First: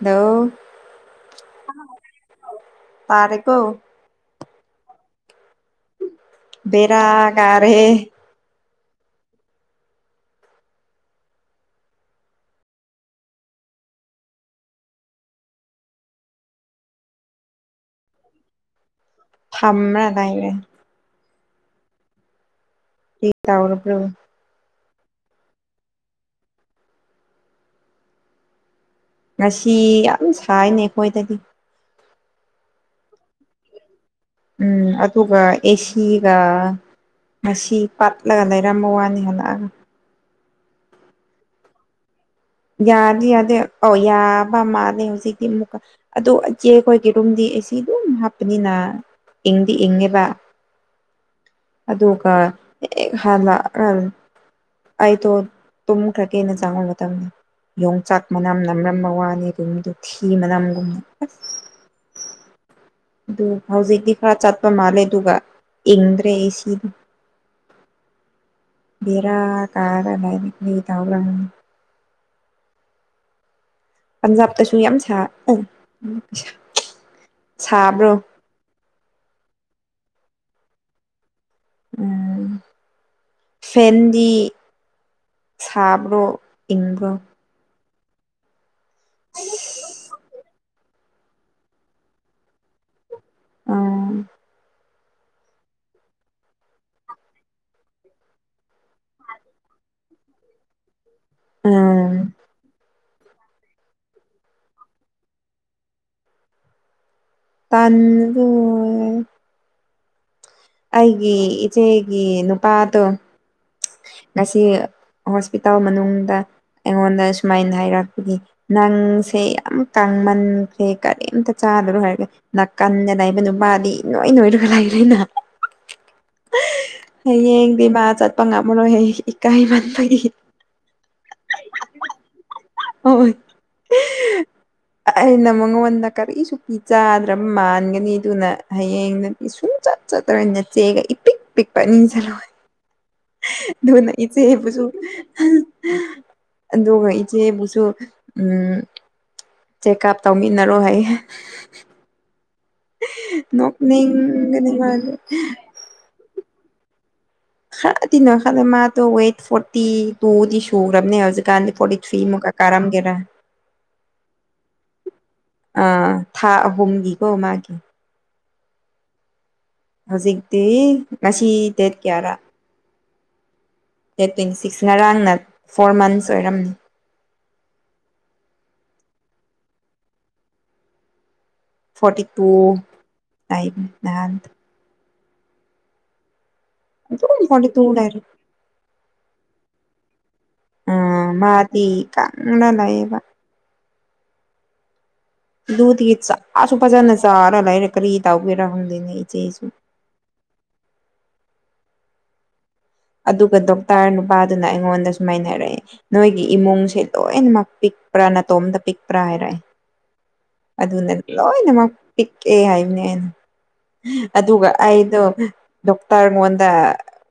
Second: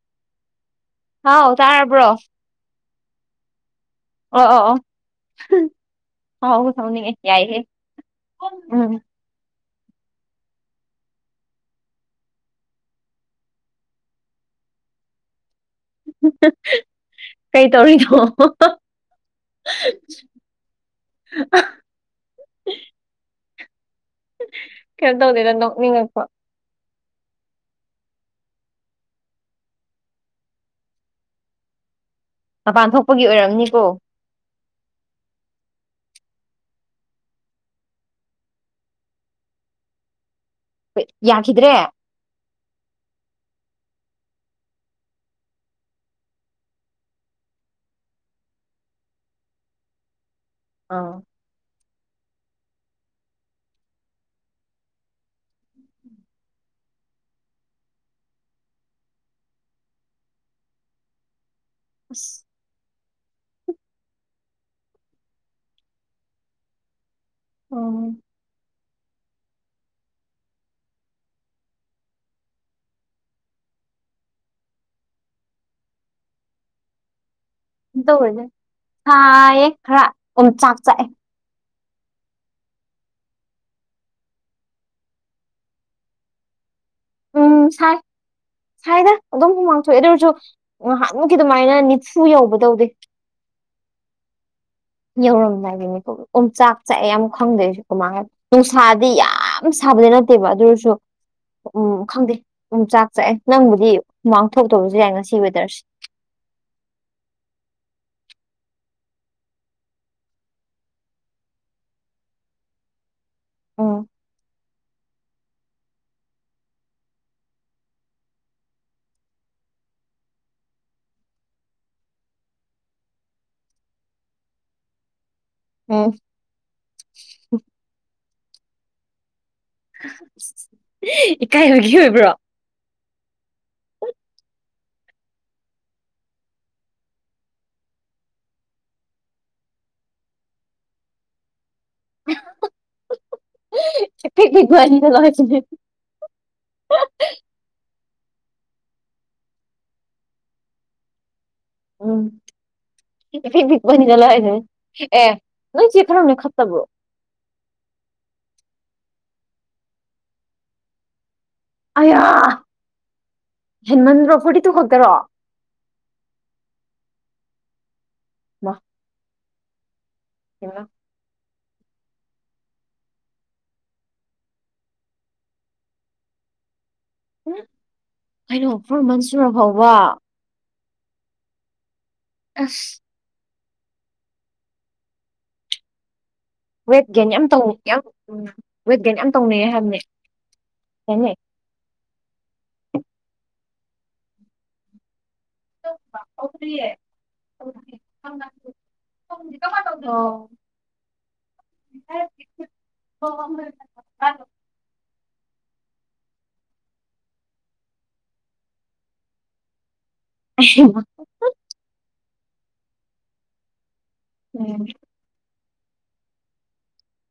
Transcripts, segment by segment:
ꯅꯣ ꯍꯥꯎ ꯇꯥꯔꯕ꯭ꯔꯣ ꯇꯥꯔꯦꯀꯣ ꯑꯣ ꯑꯣ ꯑꯣ ꯁꯥꯎ ꯁꯥꯎꯅꯤꯡꯉꯦ ꯕꯦꯔꯥ ꯌꯥꯏꯍꯦ ꯀꯥꯔꯦ ꯎꯝ ꯀꯩ ꯇꯧꯔꯤꯅꯣ ꯐꯝꯔꯥ ꯂꯩꯌꯦ [unintelligible] ꯀꯔꯤ ꯇꯧꯔꯥꯕꯔꯣ ꯀꯩꯝ ꯇꯧꯗꯦꯗꯥ ꯅꯣꯛꯅꯤꯡꯉꯛꯄꯥ ꯉꯁꯤ ꯌꯥꯝ ꯁꯥꯏꯅꯦ ꯑꯩꯈꯣꯏꯗꯗꯤ ꯃꯄꯥꯟ ꯊꯣꯛꯄꯒꯤ ꯑꯣꯏꯔꯝꯅꯤꯀꯣ ꯎꯝ ꯑꯗꯨꯒꯥ ꯑꯦꯁꯤꯒꯥ ꯉꯁꯤ ꯄꯥꯠꯂꯒ ꯂꯩꯔꯝꯕꯥ ꯋꯥꯅꯤ ꯍꯜꯂꯛꯑꯥ ꯍꯣꯏ ꯌꯥꯈꯤꯗ꯭ꯔꯦ ꯌꯥꯗꯤ ꯌꯥꯗꯦ ꯑꯥꯎ ꯌꯥꯕ ꯃꯥꯂꯦ ꯍꯧꯖꯤꯛꯇꯤ ꯑꯃꯨꯛ ꯑꯗꯣ ꯑꯆꯦ ꯈꯣꯏꯒꯤ ꯔꯨꯝꯗꯤ ꯑꯩ ꯁꯤ ꯗꯨꯝ ꯍꯥꯞꯄꯅꯤꯅ ꯏꯪꯗꯤ ꯏꯪꯉꯦꯕ ꯑꯣ ꯑꯗꯨꯒꯥ ꯍꯦꯛ ꯍꯟꯅ ꯑꯩꯗꯣ ꯇꯨꯝꯈ꯭ꯔꯒꯦꯅꯥ ꯆꯪꯕꯥ ꯃꯇꯝ ꯌꯣꯡꯆꯥꯛ ꯃꯅꯝ ꯅꯝꯔꯝꯕꯥ ꯋꯥꯅꯤ ꯑꯗꯨ ꯃꯤꯗꯨ ꯊꯤ ꯃꯅꯝꯒꯨꯝꯕꯥ ꯑꯁ [unintelligible] ꯑꯗꯨ ꯍꯧꯖꯤꯛꯇꯤ ꯈꯔ ꯆꯠꯄ ꯃꯥꯜꯂꯦ ꯑꯗꯨꯒ ꯏꯪꯗ꯭ꯔꯦ ꯑꯦꯁꯤ ꯑꯣ ꯕꯦꯔꯥ ꯀꯥꯔꯥ ꯂꯩ ꯀꯔꯤ ꯇꯧꯔꯕꯥ ꯈꯪꯗꯦ ꯄꯟꯖꯥꯕꯇꯥꯁꯨ ꯌꯥꯝ ꯁꯥ ꯁꯥꯕ꯭ꯔꯣ ꯁꯥꯏꯌꯦ ꯈꯔꯥ ꯑꯣꯝ ꯆꯥꯛ ꯆꯥꯛꯑꯦ ꯎꯝ ꯐꯦꯟꯗꯤ ꯁꯥꯕ꯭ꯔꯣ ꯏꯪꯕ꯭ꯔꯣ ꯎꯝ ꯁꯥꯏ ꯁꯥꯏꯗꯥ ꯑꯗꯨꯝ ꯍꯨꯃꯥꯡꯊꯣꯛꯑꯦ ꯑꯗꯨ ꯑꯣꯏꯔꯁꯨ ꯉꯥꯍꯥꯟꯃꯨꯛꯀꯤ ꯑꯗꯨꯃꯥꯏꯅ ꯅꯤꯐꯨ ꯌꯧꯕꯇꯧꯗꯦ ꯎꯝ ꯌꯧꯔꯝꯗꯥꯏꯒꯤ ꯑꯣꯝ ꯆꯥꯛ ꯆꯥꯛꯑꯦ ꯌꯥꯝ ꯈꯪꯗꯦ ꯑꯩꯁꯨ ꯀꯃꯥꯏ ꯅꯨꯡꯁꯥꯗꯤ ꯌꯥꯝ ꯁꯥꯕꯗꯤ ꯅꯠꯇꯦꯕ ꯑꯗꯨ ꯑꯣꯏꯔꯥꯁꯨ ꯎꯝ ꯈꯪꯗꯦ ꯑꯣꯝꯆꯥꯛ ꯆꯥꯛꯑꯦ ꯅꯪꯕꯨꯗꯤ ꯍꯨꯃꯥꯡ ꯊꯣꯛꯇꯥꯕꯁꯨ ꯌꯥꯏ ꯉꯥꯁꯤ ꯋꯦꯗꯔꯁꯦ ꯇꯟꯕꯥꯗꯨ ꯑꯣꯏꯌꯦ ꯑꯩꯒꯤ ꯏꯆꯦꯒꯤ ꯅꯨꯄꯥꯗꯣ ꯎꯝ ꯉꯥꯁꯤ ꯍꯣꯁꯄꯤꯇꯥꯜ ꯃꯅꯨꯡꯗꯥ ꯑꯩꯉꯣꯟꯗ ꯁꯨꯃꯥꯏꯅ ꯍꯥꯏꯔꯛꯄꯒꯤ ꯅꯪꯁꯦ ꯌꯥꯝ ꯀꯥꯡꯃꯟꯈꯔꯦ ꯀꯔꯤꯝꯇꯥ ꯆꯥꯗꯔꯣ ꯍꯥꯏꯕꯅꯤ ꯅꯥꯀꯟꯗꯥ ꯂꯩꯕ ꯅꯨꯄꯥꯗꯤ ꯏꯅꯣꯏ ꯅꯣꯏꯔꯒꯥ ꯂꯩꯔꯦꯅꯥ ꯎꯝ ꯍꯌꯦꯡꯗꯤ ꯃꯥ ꯆꯠꯄ ꯉꯝꯃꯥꯔꯣꯏ ꯍꯥꯏꯌꯦ ꯏꯀꯥꯏꯕ ꯏꯀꯥꯏꯕꯒꯤ ꯑꯣꯏꯕ꯭ꯔꯣ ꯍꯣꯏ ꯑꯩꯅ ꯃꯥꯉꯣꯟꯗꯥ ꯀꯔꯤꯁꯨ ꯄꯤꯖꯥꯗ꯭ꯔꯕꯥ ꯃꯥꯟꯒꯅꯤ ꯑꯗꯨꯅ ꯍꯌꯦꯡ ꯁꯨꯡ ꯆꯠ ꯆꯠꯂꯥꯔꯣꯏ ꯅꯥꯆꯦꯒꯥ ꯏꯄꯤꯛ ꯄꯤꯛꯄꯥ ꯑꯗꯨꯅꯥ ꯏꯄꯤꯛ ꯄꯤꯛꯄ ꯏꯆꯦꯕꯨꯁꯨ ꯑꯅꯤꯗ ꯂꯧꯔꯤꯁꯤꯅꯦ ꯑꯗꯨꯒꯥ ꯏꯆꯦꯕꯨꯁꯨ ꯎꯝ ꯆꯦꯛꯑꯞ ꯇꯧꯃꯤꯟꯅꯔꯣ ꯍꯥꯏꯌꯦ ꯅꯣꯛꯅꯤꯡꯒꯅꯤ ꯃꯥꯗꯤ [unintelligible] ꯅꯣꯏꯆꯦ ꯈꯔ ꯅꯦꯏꯈꯠꯇꯕ꯭ꯔꯣ ꯈꯔꯗꯤ ꯅꯣꯏꯈꯠꯂꯦ ꯃꯥꯗꯣ ꯋꯦꯠ ꯐꯣꯔꯇꯤ ꯇꯨꯗꯤ ꯁꯨꯈ꯭ꯔꯕꯅꯦ ꯍꯧꯖꯤꯛ ꯥꯀꯥꯟꯗꯤ ꯐꯣꯔꯇꯤ ꯊ꯭ꯔꯤ ꯑꯌꯥ ꯃꯨꯛꯀꯥ ꯀꯥꯔꯝꯒꯦꯔꯥ ꯍꯦꯟꯃꯟꯗ꯭ꯔꯣ ꯐꯣꯔꯇꯤ ꯇꯨ ꯈꯛꯇꯔꯣ ꯑꯥ ꯊꯥ ꯑꯍꯨꯝꯒꯤꯀꯣ ꯃꯥꯒꯤ ꯋꯥ [unintelligible] ꯍꯧꯖꯤꯛꯇꯤ ꯉꯁꯤ ꯗꯦꯠ ꯀꯌꯥꯔꯥ ꯗꯦꯠ ꯇ꯭ꯋꯦꯟꯇꯤ ꯁꯤꯛꯁ ꯉꯔꯥꯡꯅ ꯐꯣꯔ ꯃꯟꯁ ꯑꯣꯏꯔꯝꯃꯤ ꯎ ꯀꯩꯅꯣ ꯐꯣꯔ ꯃꯟ ꯁꯨꯔ ꯐꯥꯎꯕ ꯐꯣꯔꯇꯤ ꯇꯨ ꯑꯁ ꯅꯍꯟ ꯋꯦꯠ ꯒꯦꯟ ꯑꯗꯨꯝ ꯌꯥꯝ ꯇꯧ ꯐꯣꯔꯇꯤ ꯇꯨ ꯌꯥꯝ ꯂꯩꯔꯦ ꯎ ꯋꯦꯠ ꯒꯦꯟ ꯌꯥꯝ ꯇꯧꯅꯩꯌꯦ ꯍꯥꯏꯕꯅꯤ ꯌꯥꯅꯦ ꯑꯗꯤ ꯀꯟꯅ ꯂꯩꯌꯦꯕꯥ ꯗꯨꯠꯒꯤ ꯆꯥꯁꯨ ꯐꯖꯅ ꯆꯥꯔ ꯂꯩꯔꯦ ꯀꯔꯤ ꯇꯥꯎꯒꯦꯔ ꯈꯪꯗꯦꯅꯦ ꯏꯆꯦꯁꯦ ꯑꯣ ꯑꯗꯨꯒ ꯗꯣꯛꯇꯔ ꯅꯨꯄꯥꯗꯨꯅ ꯑꯩꯉꯣꯟꯗ ꯁꯨꯃꯥꯏꯅ ꯍꯥꯏꯔꯛꯑꯦ ꯅꯣꯏꯒꯤ ꯏꯃꯨꯡꯁꯦ ꯂꯣꯏꯅꯃꯛ ꯄꯤꯛꯄ꯭ꯔꯥ ꯅꯥꯇꯣꯝꯇ ꯄꯤꯛꯄ꯭ꯔꯥ ꯍꯥꯏꯔꯛꯑꯦ ꯑꯗꯨꯅ ꯂꯣꯏꯅꯃꯛ ꯄꯤꯛꯑꯦ ꯍꯥꯏꯕꯅꯦ ꯑꯩꯅ ꯑꯗꯨꯒ ꯑꯩꯗꯣ ꯗꯣꯛꯇꯔꯉꯣꯟꯗ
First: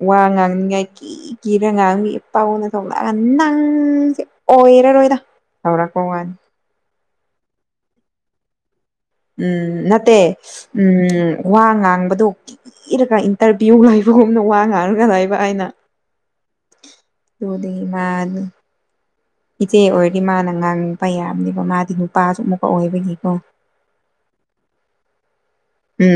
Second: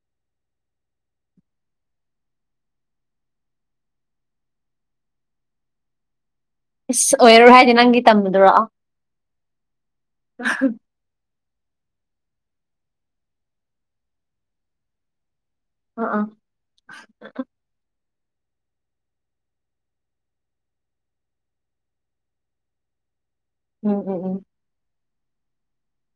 ꯋꯥ ꯉꯥꯡꯅꯤꯡꯉꯥꯏꯒꯤ ꯒꯤꯔ ꯉꯥꯡꯒꯤ ꯄꯥꯎꯅ [unintelligible] ꯊꯣꯛꯂꯛꯑꯒ ꯅꯪꯁꯦ ꯑꯣꯏꯔꯔꯣꯏꯗ ꯇꯧꯔꯛꯄꯥ ꯋꯥꯅꯤ ꯏꯁ ꯑꯣꯏꯔꯔꯣꯏ ꯍꯥꯏꯗꯤ ꯅꯪꯒꯤ ꯇꯝꯕꯗꯨꯔꯣ ꯎꯝ ꯅꯠꯇꯦ ꯎꯝ ꯋꯥ ꯉꯥꯡꯕꯗꯣ ꯀꯤꯔꯒ ꯏꯟꯇꯔꯚꯤꯌꯨ ꯂꯩꯕꯒꯨꯝꯅ ꯋꯥ ꯉꯥꯡꯉꯒ ꯂꯩꯕ ꯑꯩꯅ ꯑ ꯑꯥ ꯑꯗꯨꯕꯥ [unintelligible] ꯏꯆꯦ ꯑꯣꯏꯔꯗꯤ ꯃꯥꯅ ꯉꯥꯡꯕ ꯌꯥꯕꯅꯦꯕ ꯃꯥꯗꯤ ꯅꯨꯄꯥꯁꯨ ꯑꯃꯨꯛꯀ ꯑꯣꯏꯕꯒꯤꯀꯣ ꯎꯝ ꯎꯝ ꯎꯝ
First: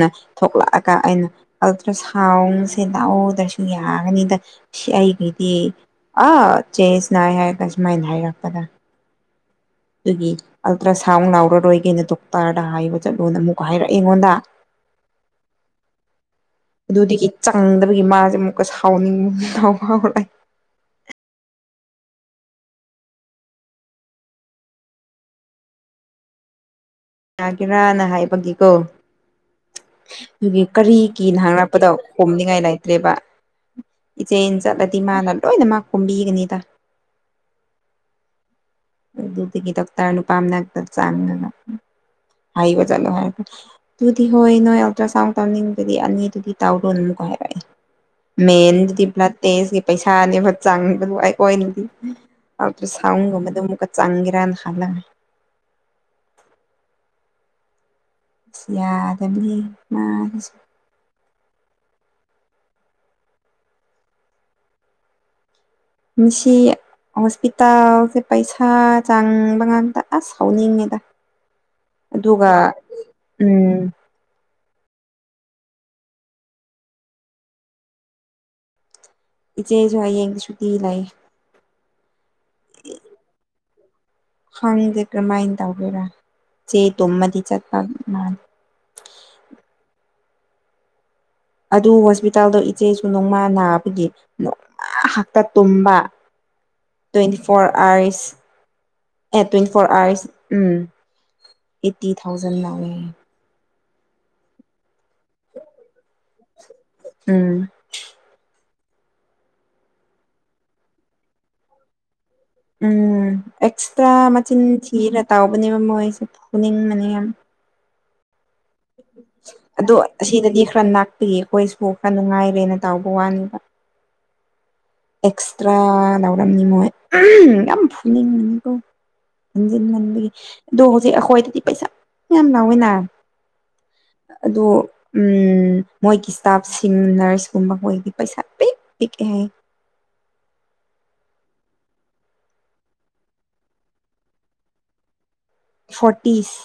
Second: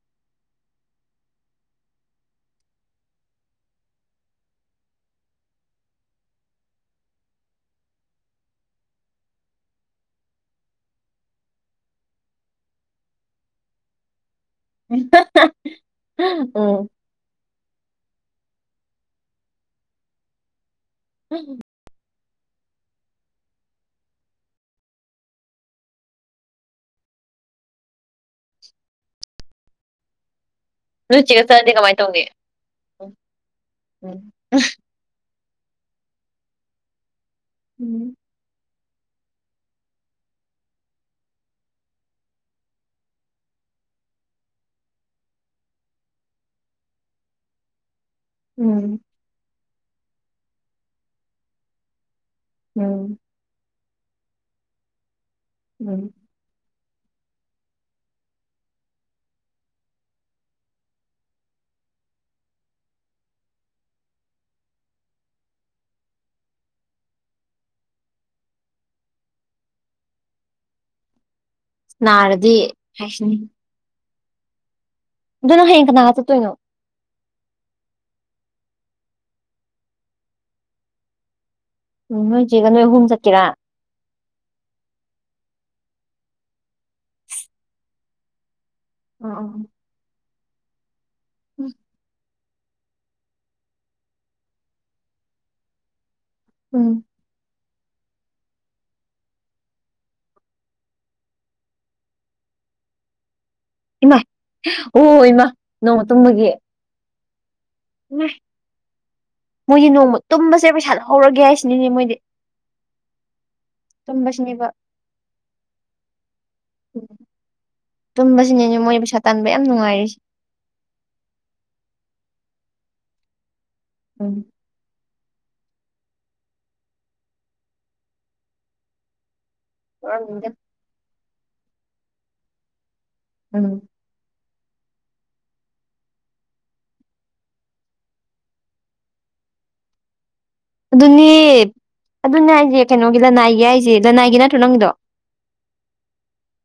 ꯎ ꯊꯣꯛꯂꯛꯑꯒ ꯑꯩꯅ ꯑꯜꯇ꯭ꯔ ꯁꯥꯎꯟꯁꯦ ꯂꯥꯛꯎꯗ꯭ꯔꯁꯨ ꯌꯥꯒꯅꯤꯗ ꯁꯤ ꯑꯩꯒꯤꯗꯤ ꯑꯥ ꯆꯦꯟꯖ ꯅꯥꯏ ꯍꯥꯏꯔꯒ ꯁꯨꯃꯥꯏꯅ ꯍꯥꯏꯔꯛꯄꯗ ꯑꯗꯨꯒꯤ ꯑꯜꯇ꯭ꯔ ꯁꯥꯎꯟ ꯂꯥꯎꯔꯔꯣꯏꯒꯦꯅ ꯗꯣꯛꯇꯔꯗ ꯍꯥꯏꯕ ꯆꯠꯂꯣꯅ ꯑꯃꯨꯛꯀ ꯍꯥꯏꯔꯛꯑꯦ ꯑꯩꯉꯣꯟꯗ ꯑꯝ ꯑꯗꯨꯗꯒꯤ ꯆꯪꯗꯕꯒꯤ ꯃꯥꯁꯦ ꯑꯃꯨꯛꯀ ꯁꯥꯎꯟ ꯍꯥꯎ ꯂꯥꯛ ꯎꯝ ꯎꯝ ꯌꯥꯒꯦꯔꯅ ꯍꯥꯏꯕꯒꯤꯀꯣ ꯑꯗꯨꯒꯤ ꯅꯣꯏ ꯀꯔꯤꯒꯤꯅ ꯆꯦꯒ ꯆꯠꯂꯗꯤ ꯍꯥꯡꯅꯔꯛꯄꯗꯣ ꯀꯃꯥꯏꯅ ꯇꯧꯅꯤ ꯈꯣꯝꯅꯤꯡꯉꯥꯏ ꯂꯩꯇ꯭ꯔꯦꯕ ꯎꯝ ꯏꯆꯦ ꯎꯝ ꯆꯠꯂ ꯢꯃꯥꯅ ꯂꯣꯏꯅ ꯃꯛ ꯈꯨꯝꯕꯤꯒꯅꯤꯗ ꯎꯝ ꯑꯗꯨꯗꯒꯤ ꯗꯣꯛꯇꯔ ꯅꯨꯄꯥ ꯅꯥꯛꯇ ꯆꯥꯡꯉꯒ ꯍꯥꯢꯕ ꯆꯠꯂꯣ ꯍꯥꯢꯔꯒ ꯑꯗꯨꯗꯤ ꯍꯣꯏ ꯅꯣꯏ ꯑꯜꯇ꯭ꯔ ꯁꯥꯎꯟ ꯇꯧꯅꯤꯡꯕꯗꯤ ꯑꯅꯤꯗꯨꯗꯤ ꯇꯧꯔꯣꯅꯨꯀꯣ ꯍꯥꯏꯔꯛꯑꯦ ꯎꯝ ꯃꯦꯟꯗꯨꯗꯤ ꯎꯝ ꯕ꯭ꯂꯗ ꯇꯦꯁꯀꯤ ꯄꯩꯁꯥꯅꯦ ꯆꯪꯕꯗꯨ ꯑꯩꯈꯣꯏꯅꯗꯤ ꯑꯥꯟꯇ꯭ꯔꯥ ꯎꯝ ꯁꯥꯎꯒꯨꯝꯕꯗꯣ ꯑꯃꯨꯛ ꯆꯥꯡꯒꯤꯔꯅ ꯍꯥꯥꯟꯅ ꯎꯝ ꯑꯁ ꯌꯥꯒꯥꯅꯤ ꯃꯥꯅꯁꯨ ꯅꯨꯡꯁꯤ ꯍꯣꯁꯄꯤꯇꯥꯜꯁꯦ ꯄꯩꯁꯥ ꯆꯥꯡꯕ ꯉꯥꯛꯇ ꯑꯁ ꯍꯧꯥꯎꯅꯤꯡꯉꯦꯗ ꯑꯗꯨꯒ ꯅꯥꯔꯗꯤ ꯍꯥꯏꯁꯤꯅꯤ ꯎꯝ ꯑꯗꯨ ꯅꯪ ꯍꯥꯌꯦꯡ ꯀꯅꯥꯒ ꯆꯠꯇꯣꯏꯅꯣ ꯏꯆꯦꯁꯨ ꯍꯌꯦꯡꯗꯤ ꯁꯨꯇꯤ ꯂꯩ ꯎꯝ ꯅꯣꯏ ꯆꯦꯒ ꯅꯣꯏ ꯑꯍꯨꯝ ꯆꯠꯀꯦꯔꯥ ꯈꯪꯗꯦ ꯀꯃꯥꯏꯅ ꯇꯧꯒꯦꯔꯥ ꯆꯦꯛ ꯇꯨꯝꯃꯗꯤ ꯆꯠꯄ ꯃꯥ ꯑꯣ ꯑꯣ ꯑꯗꯨ ꯍꯣꯁꯄꯤꯇꯥꯜꯗꯣ ꯏꯆꯦꯁꯨ ꯅꯣꯡꯃꯥ ꯅꯥꯕꯒꯤ ꯅꯣꯡꯃꯥ ꯍꯥꯛꯇ ꯇꯨꯝꯕ ꯎꯝ ꯇ꯭ꯋꯦꯟꯇꯤ ꯐꯣꯔ [unintelligible] ꯑꯦ ꯇ꯭ꯋꯦꯟꯇꯤ ꯐꯣꯔ ꯑꯥꯋꯔꯁ ꯎꯝ ꯑꯩꯠꯇꯤ ꯊꯥꯎꯖꯟ ꯂꯧꯋꯦ ꯏꯃꯥꯢ ꯑꯣ ꯏꯃꯥ ꯅꯣꯡꯃ ꯇꯨꯝꯕꯒꯤ ꯎꯝ ꯃꯣꯏꯗꯤ ꯅꯣꯡꯃ ꯇꯨꯝꯕꯁꯦ ꯄꯩꯁꯥꯗ ꯍꯧꯔꯒꯦ ꯍꯥꯏꯁꯤꯅꯤꯅꯦ ꯃꯣꯏꯗꯤ ꯎꯝ ꯑꯦꯛꯁꯇ꯭ꯔꯥ ꯃꯆꯤꯟ ꯇꯨꯝꯕꯁꯤꯅꯦꯕ ꯊꯤꯔ ꯇꯥꯎꯧꯕꯅꯦꯕ ꯃꯣꯏꯁꯦ ꯐꯨꯅꯤꯡꯕꯅꯤ ꯌꯥꯝ ꯇꯨꯝꯕꯁꯤꯅꯤꯅꯦ ꯃꯣꯏꯅ ꯄꯩꯁꯥ ꯇꯥꯟꯕ ꯌꯥꯝ ꯅꯨꯡꯉꯥꯏꯔꯤꯁꯦ [unintelligible] ꯑꯩꯗꯒꯤ ꯑꯩꯈꯣꯏꯁꯨ ꯈꯔ ꯅꯨꯡꯉꯥꯏꯔꯦꯅ ꯇꯥꯎꯕ ꯋꯥꯅꯦꯕ ꯎꯝ ꯑꯦꯛꯁꯇ꯭ꯔꯥ ꯂꯩꯔꯝꯅꯤ ꯃꯣꯏ ꯌꯥꯝ ꯐꯨꯂꯤꯡꯅꯤꯕꯣ ꯍꯟꯖꯤꯟ ꯍꯟꯕꯒꯤ ꯑꯣꯏꯔꯝꯅꯤꯗ ꯑꯗꯣ ꯍꯧꯖꯤꯛ ꯑꯩꯈꯣꯏꯗꯤ ꯄꯩꯁꯥ ꯌꯥꯝ ꯂꯧꯋꯤꯅ ꯎꯝ ꯑꯗꯨ ꯎꯝ ꯃꯣꯏꯒꯤ ꯏꯁꯇꯥꯐꯁꯤꯡ ꯅꯔꯁꯀꯨꯝꯕ ꯃꯣꯏꯒꯤ ꯄꯩꯁꯥ ꯄꯤꯛ ꯄꯤꯛꯑꯦ ꯍꯥꯢꯌꯦ ꯑꯗꯨꯅꯦ ꯑꯗꯨꯅꯦ ꯍꯥꯏꯁꯦ ꯀꯩꯅꯣꯒꯤ ꯔꯥꯅꯥꯏꯒꯤ ꯍꯥꯏꯁꯦ ꯔꯥꯅꯥꯏꯒꯤ ꯅꯠꯇ꯭ꯔꯣ ꯅꯪꯒꯤꯗꯣ ꯐꯣꯔꯇꯤꯁ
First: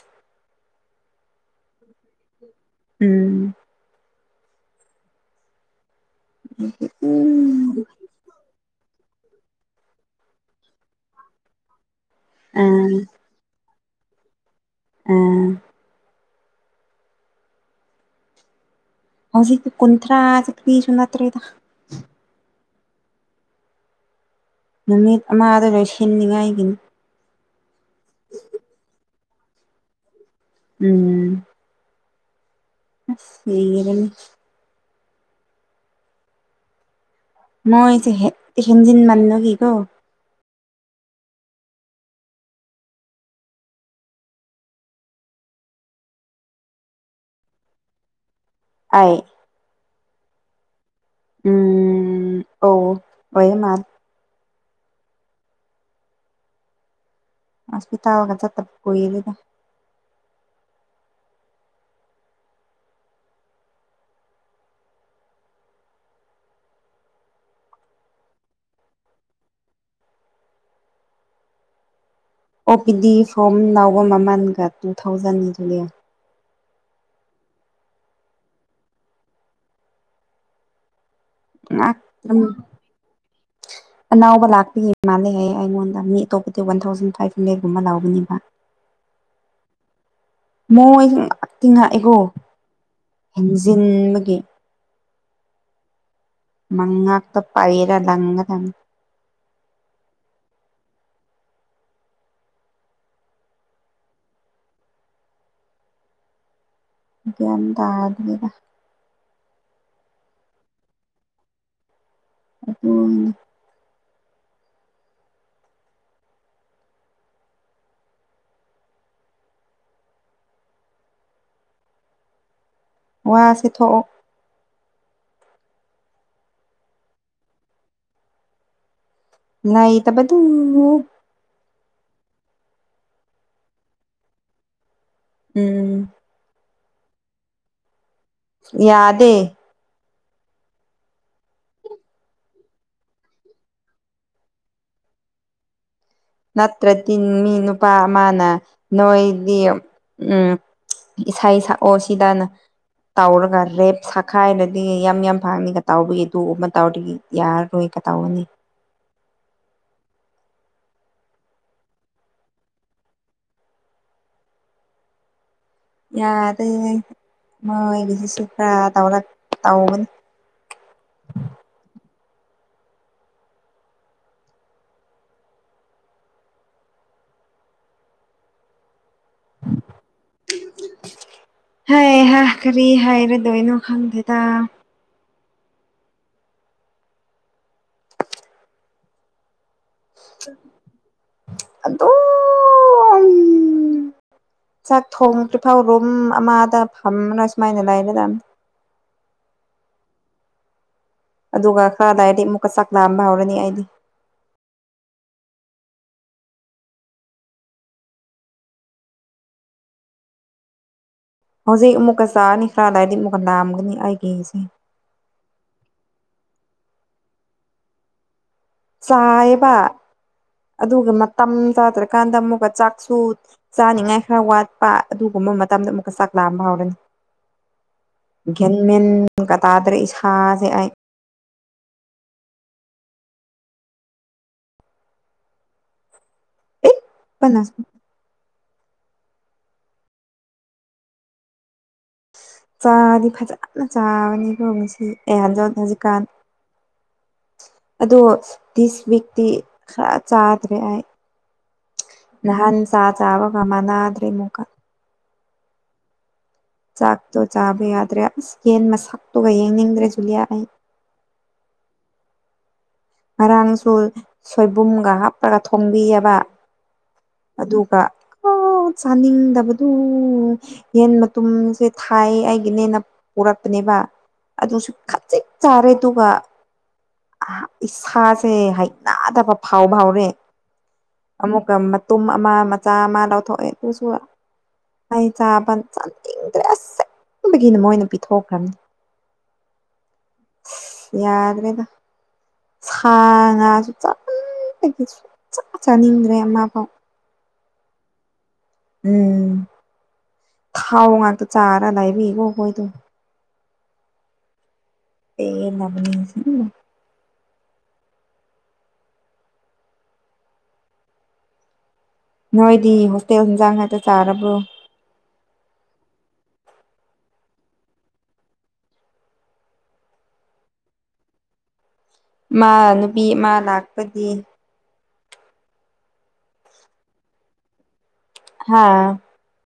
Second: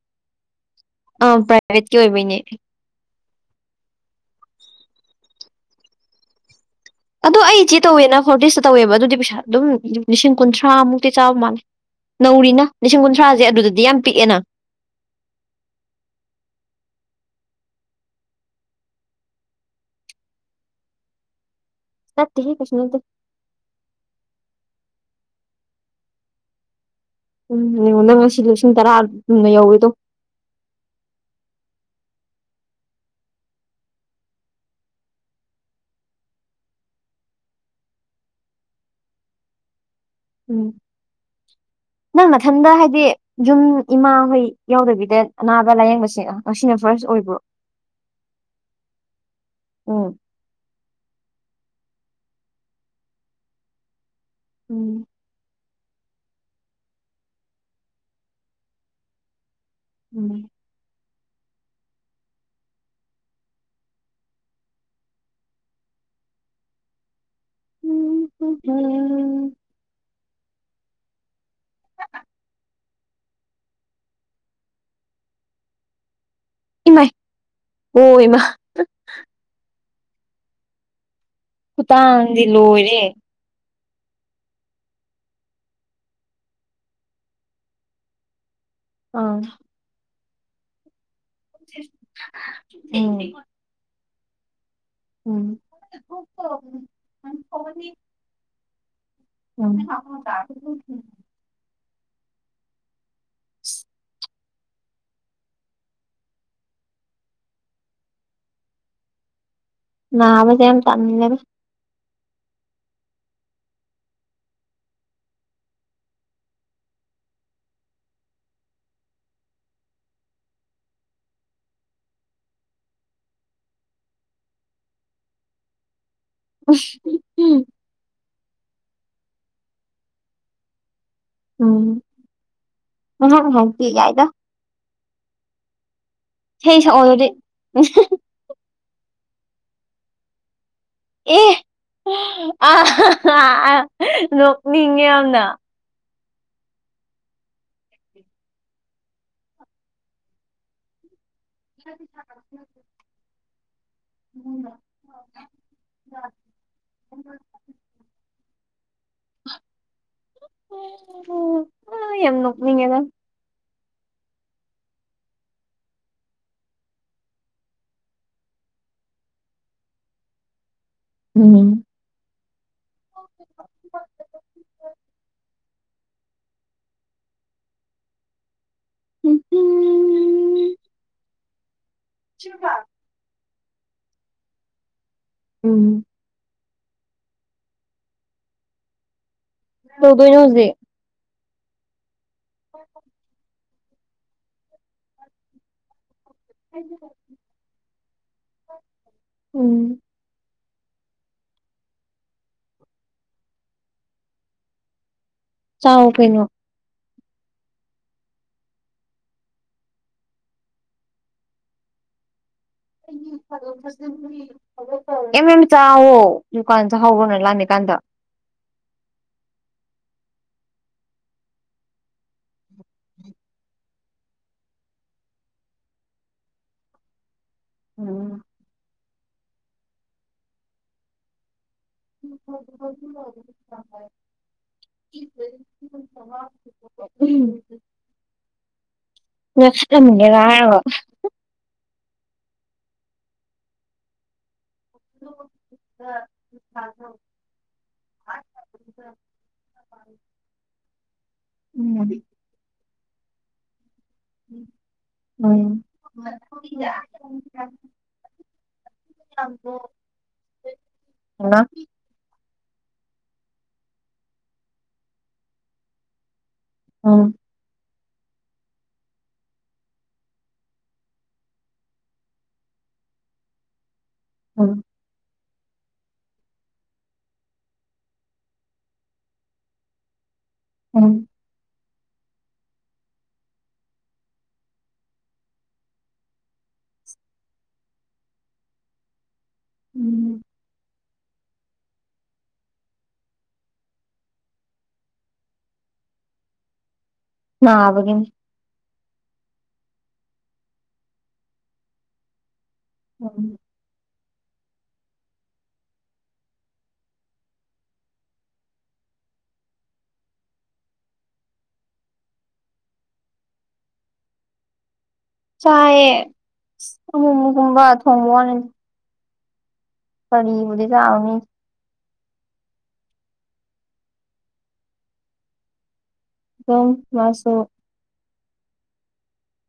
ꯑꯥ ꯄ꯭ꯔꯥꯏꯚꯦꯠꯀꯤ ꯑꯣꯏꯕꯩꯅꯦ ꯎꯝ [unintelligible] ꯑꯗꯣ ꯑꯩ ꯆꯦ ꯇꯧꯋꯦꯅ ꯐꯣꯔꯇꯤꯁꯇ ꯇꯧꯋꯦꯕ ꯑꯗꯨꯗꯤ ꯄꯩꯁꯥ ꯑꯗꯨꯝ ꯂꯤꯁꯤꯡ ꯀꯨꯟꯊ꯭ꯔꯥꯃꯨꯛꯇꯤ ꯆꯥꯕ ꯃꯥꯜꯂꯦ ꯑ ꯅꯧꯔꯤꯅ ꯂꯤꯁꯤꯡ ꯀꯨꯟꯊ꯭ꯔꯥꯁꯦ ꯑꯗꯨꯗꯗꯤ ꯌꯥꯝ ꯄꯤꯛꯑꯦꯅ ꯎꯝ ꯍꯧꯖꯤꯛ ꯀꯨꯟꯊ꯭ꯔꯥꯛꯁꯦ ꯀꯔꯤꯁꯨ ꯅꯠꯇ꯭ꯔꯦꯗ ꯅꯠꯇꯦꯍꯦ ꯀꯩꯁꯨ ꯅꯠꯇꯦ ꯅꯨꯃꯤꯠ ꯑꯃꯗ ꯂꯣꯏꯁꯤꯟꯅꯤꯉꯥꯏꯒꯤꯅꯤ ꯎꯝ ꯌꯦꯡꯉꯣ ꯅꯪ ꯉꯁꯤꯗꯪ ꯂꯤꯁꯤꯡ ꯇꯔꯥ ꯑꯗꯨꯨꯝꯅ ꯌꯧꯋꯦꯗꯣ ꯎꯝ ꯑꯁ ꯂꯤꯔꯥꯅꯤ ꯃꯣꯏ ꯍꯦꯟꯖꯤꯟ ꯃꯥꯥꯟꯕꯒꯤꯀꯣ ꯎꯝ ꯅꯪ ꯃꯊꯟꯗ ꯍꯥꯏꯗꯤ ꯌꯨꯝ ꯏꯃꯥꯍꯣꯏ ꯌꯥꯎꯗꯕꯤꯗ ꯑꯅꯥꯕ ꯂꯥꯏꯌꯦꯡꯕꯁꯦ ꯉꯁꯤꯅ ꯐꯥꯔꯁ ꯑꯣꯏꯕ꯭ꯔꯣ ꯑꯩ ꯎꯝ ꯎꯝ ꯑꯣ [unintelligible] ꯎꯝ ꯑꯁꯄꯤꯇꯥꯜꯒ ꯆꯠꯇꯥꯕ ꯀꯨꯏꯔꯦꯗꯥ ꯎꯝ [unintelligible] [unintelligible] ꯒꯥꯗꯤ ꯐꯣꯝ ꯂꯥꯎꯕ ꯃꯥꯃꯟꯒ ꯂꯤꯁꯤꯡ ꯑꯅꯤ ꯏꯃꯥꯏ ꯑꯣ ꯏꯃꯥ [unintelligible] ꯈꯨꯇꯥꯡꯗꯤ ꯂꯣꯏꯔꯦ ꯑꯅꯥꯎꯕ ꯂꯥꯛꯄꯒꯤ ꯃꯥꯜꯂꯦ ꯍꯥꯏ ꯑꯩꯉꯣꯟꯗ ꯃꯤ ꯑꯇꯣꯞꯄꯗꯤ ꯂꯤꯁꯤꯡ ꯑꯃꯒꯥ ꯆꯥꯝꯃꯥꯉꯥꯀꯨꯝꯕ ꯂꯧꯕꯅꯦꯕ [unintelligible] ꯑꯥ ꯃꯣꯏ ꯉꯛꯇꯤꯉꯛꯑꯦꯀꯣ ꯎꯝ ꯍꯦꯟꯖꯤꯟꯕꯒꯤ ꯎꯝ ꯃꯉꯥꯛꯇ ꯄꯩꯔꯥ ꯂꯪꯒꯗꯝꯅꯤ ꯑꯝ [unintelligible] [unintelligible] ꯒꯤꯌꯥꯟ ꯇꯥꯗ꯭ꯔꯤꯗ ꯅꯥꯕꯖꯦ ꯇꯟꯂꯦꯗꯥ ꯑꯗꯨꯅꯤ ꯋꯥꯁꯤ ꯊꯣꯛꯑꯣ [unintelligible] ꯅꯨꯡꯉꯥꯏꯇꯥꯕꯗꯨꯨ ꯎꯝ [unintelligible] ꯌꯥꯏꯗ ꯎꯝ ꯏꯁꯩ ꯁꯛꯑꯣ ꯑꯗꯨꯗꯤ ꯌꯥꯗꯦ ꯑꯦ [unintelligible] ꯅꯣꯛꯅꯤꯡꯉꯦ ꯌꯥꯝꯅ ꯅꯠꯇ꯭ꯔꯗꯤ ꯃꯤ ꯅꯨꯄꯥ ꯑꯃꯅ ꯅꯣꯏꯗꯤ ꯎꯝ ꯏꯁꯩ ꯁꯛꯑꯣ ꯁꯤꯗꯅ ꯇꯧꯔꯒ ꯔꯦꯞ ꯁꯛꯈꯥꯏꯔꯗꯤ ꯌꯥꯝ ꯌꯥꯝ ꯐꯥꯡꯅꯤ [unintelligible] [unintelligible] ꯌꯥꯝ ꯅꯣꯛꯅꯤꯡꯉꯦ ꯅꯪ ꯌꯥꯗꯦꯍꯦ ꯃꯣꯏꯒꯤꯁꯤꯁꯨꯨ ꯈꯔꯥ ꯇꯧꯔꯛ ꯇꯥꯎꯒꯅꯤ ꯎꯝ ꯎꯝ ꯍꯩꯍꯥ ꯀꯥꯔꯤ ꯍꯥꯏꯔꯥꯗꯣꯏꯅꯣ ꯈꯪꯗꯦ ꯎꯝ ꯀꯩꯗꯧꯗꯣꯏꯅꯣ ꯍꯧꯖꯤꯛ ꯑꯗꯨ [inaudible] ꯎꯝ ꯆꯥꯛ ꯊꯣꯡ ꯇ꯭ꯔꯤꯐꯥꯎ ꯔꯨꯝ ꯑꯃꯗ ꯐꯝꯃꯅꯥ ꯁꯨꯃꯥꯏꯅ ꯂꯩꯒꯗꯝꯅꯤ ꯎꯝ ꯑꯗꯨꯒ ꯈꯔꯥ ꯂꯩꯔꯗꯤ ꯑꯃꯨꯛꯀꯥ ꯆꯥꯛ ꯂꯥꯝꯕ ꯍꯧꯔꯅꯤ ꯑꯩꯗꯤ ꯆꯥꯎ ꯀꯩꯅꯣ ꯍꯧꯖꯤꯛ ꯑꯃꯨꯛꯀ ꯆꯥꯔꯅꯤ ꯈꯔꯥ ꯂꯩꯔꯗꯤ ꯑꯃꯨꯛꯀꯥ ꯂꯥꯝꯒꯅꯤ ꯑꯩꯒꯤꯅꯤꯁꯦ ꯑꯦꯝ ꯑꯦꯝ ꯆꯥꯋꯣ ꯗꯨꯀꯥꯟ ꯆꯥꯍꯧꯕꯣꯅ ꯂꯥꯝꯃꯤ ꯀꯥꯟꯗ ꯆꯥꯏꯕ ꯑꯗꯨꯒ ꯃꯇꯝ ꯆꯥꯗ꯭ꯔꯀꯥꯟꯗ ꯑꯃꯨꯛꯀ ꯆꯥꯛꯁꯨ ꯆꯥꯅꯤꯡꯉꯥꯏ ꯈ꯭ꯔ ꯋꯥꯠꯄ ꯑꯗꯨꯒꯨꯝꯕ ꯃꯇꯝꯗ ꯑꯃꯨꯛꯀ ꯆꯥꯛ ꯂꯥꯝꯑꯕꯅꯤ ꯎꯝ ꯒꯦꯟ ꯃꯦꯟꯀ ꯇꯥꯗ꯭ꯔꯦ ꯏꯁꯥꯖꯦ ꯑꯩ [unintelligible] ꯄꯤꯛꯄꯅ [unintelligible] ꯆꯥꯗꯤ ꯐꯖꯅ ꯆꯥꯕꯅꯤꯀꯣ ꯉꯥꯁꯤ [unintelligible] ꯍꯧꯖꯤꯛꯀꯥꯟ ꯑꯗꯣ ꯗꯤꯁ ꯋꯤꯛꯇꯤ ꯈ꯭ꯔ ꯆꯥꯗ꯭ꯔꯦ ꯑꯥꯏ ꯎꯝ ꯅꯍꯥꯟ ꯆꯥ ꯆꯥꯕꯒ ꯃꯥꯟꯅꯗ꯭ꯔꯦ ꯃꯨꯛꯀ ꯎꯝ ꯆꯥꯛꯇꯣ ꯆꯥꯕ ꯌꯥꯗ꯭ꯔꯦ ꯑꯁ ꯌꯦꯟ ꯃꯁꯛꯇꯨꯒ ꯌꯦꯡꯅꯤꯡꯗ꯭ꯔꯦ ꯖꯨꯂꯤꯌꯥ ꯑꯩ ꯍꯩꯃꯥ ꯉꯔꯥꯡꯁꯨ ꯁꯣꯏꯕꯨꯝꯒ ꯍꯥꯞꯔꯒ ꯊꯣꯡꯕꯤꯑꯕ ꯎꯝ ꯑꯗꯨꯒ ꯑꯣ ꯆꯥꯅꯤꯡꯗꯕꯗꯨ ꯌꯦꯟ ꯃꯇꯨꯝꯁꯦ ꯊꯥꯏ ꯑꯩꯒꯤꯅꯦꯅ ꯄꯨꯔꯛꯄꯅꯦꯕ ꯎꯝ ꯑꯗꯨꯁꯨ ꯈꯖꯤꯛ ꯆꯥꯔꯦ ꯑꯗꯨꯒ ꯑꯥ ꯏꯁꯥꯁꯦ ꯍꯩꯅꯥꯗꯕ ꯐꯥꯎꯕ ꯍꯧꯔꯦ ꯎꯝ ꯑꯃꯨꯛꯀ ꯃꯇꯨꯝ ꯑꯃ ꯃꯆꯥ ꯑꯃ ꯂꯧꯊꯣꯛꯑꯦ ꯑꯗꯨꯁꯨ ꯑꯥ ꯑꯩ ꯆꯥꯕ ꯆꯥꯅꯤꯡꯗ꯭ꯔꯦ ꯑꯁ ꯑꯁꯦꯡꯕꯒꯤꯅ ꯃꯣꯏꯅ ꯄꯤꯊꯣꯛꯈ꯭ꯔꯝꯅꯤ ꯎꯝ ꯁꯤꯁ ꯌꯥꯗ꯭ꯔꯦꯗ ꯁꯥ ꯉꯥꯁꯨ ꯆꯥꯃꯟꯕꯒꯤ ꯁꯨꯡꯆꯥ ꯆꯥꯅꯤꯡꯗ꯭ꯔꯦ ꯑꯃ ꯐꯥꯎ ꯅꯕꯒꯤꯅꯤ ꯎꯝ ꯊꯥꯎ ꯉꯥꯛꯇ ꯆꯥꯔꯥ ꯂꯩ ꯃꯤ ꯒꯣ ꯑꯣꯈꯩꯗꯣ [unintelligible] ꯄꯦꯜꯂꯕꯅꯤ ꯉꯁꯤ ꯅꯣꯏꯗꯤ ꯍꯣꯁꯇꯦꯜ ꯍꯤꯟꯖꯥꯡ ꯉꯥꯛꯇ ꯆꯥꯔꯕ꯭ꯔꯣ ꯆꯥꯛꯑ ꯑꯃꯨꯛ ꯃꯨꯛꯒꯨꯝꯕ ꯊꯣꯡꯕ ꯋꯥꯅꯤ ꯀꯔꯤꯕꯨꯗꯤ ꯆꯥꯎꯅꯤ ꯃꯥ ꯅꯨꯄꯤ ꯑꯃ ꯂꯥꯛꯄꯗꯤ [unintelligible] ꯃꯥꯁꯨ ꯍꯥꯥ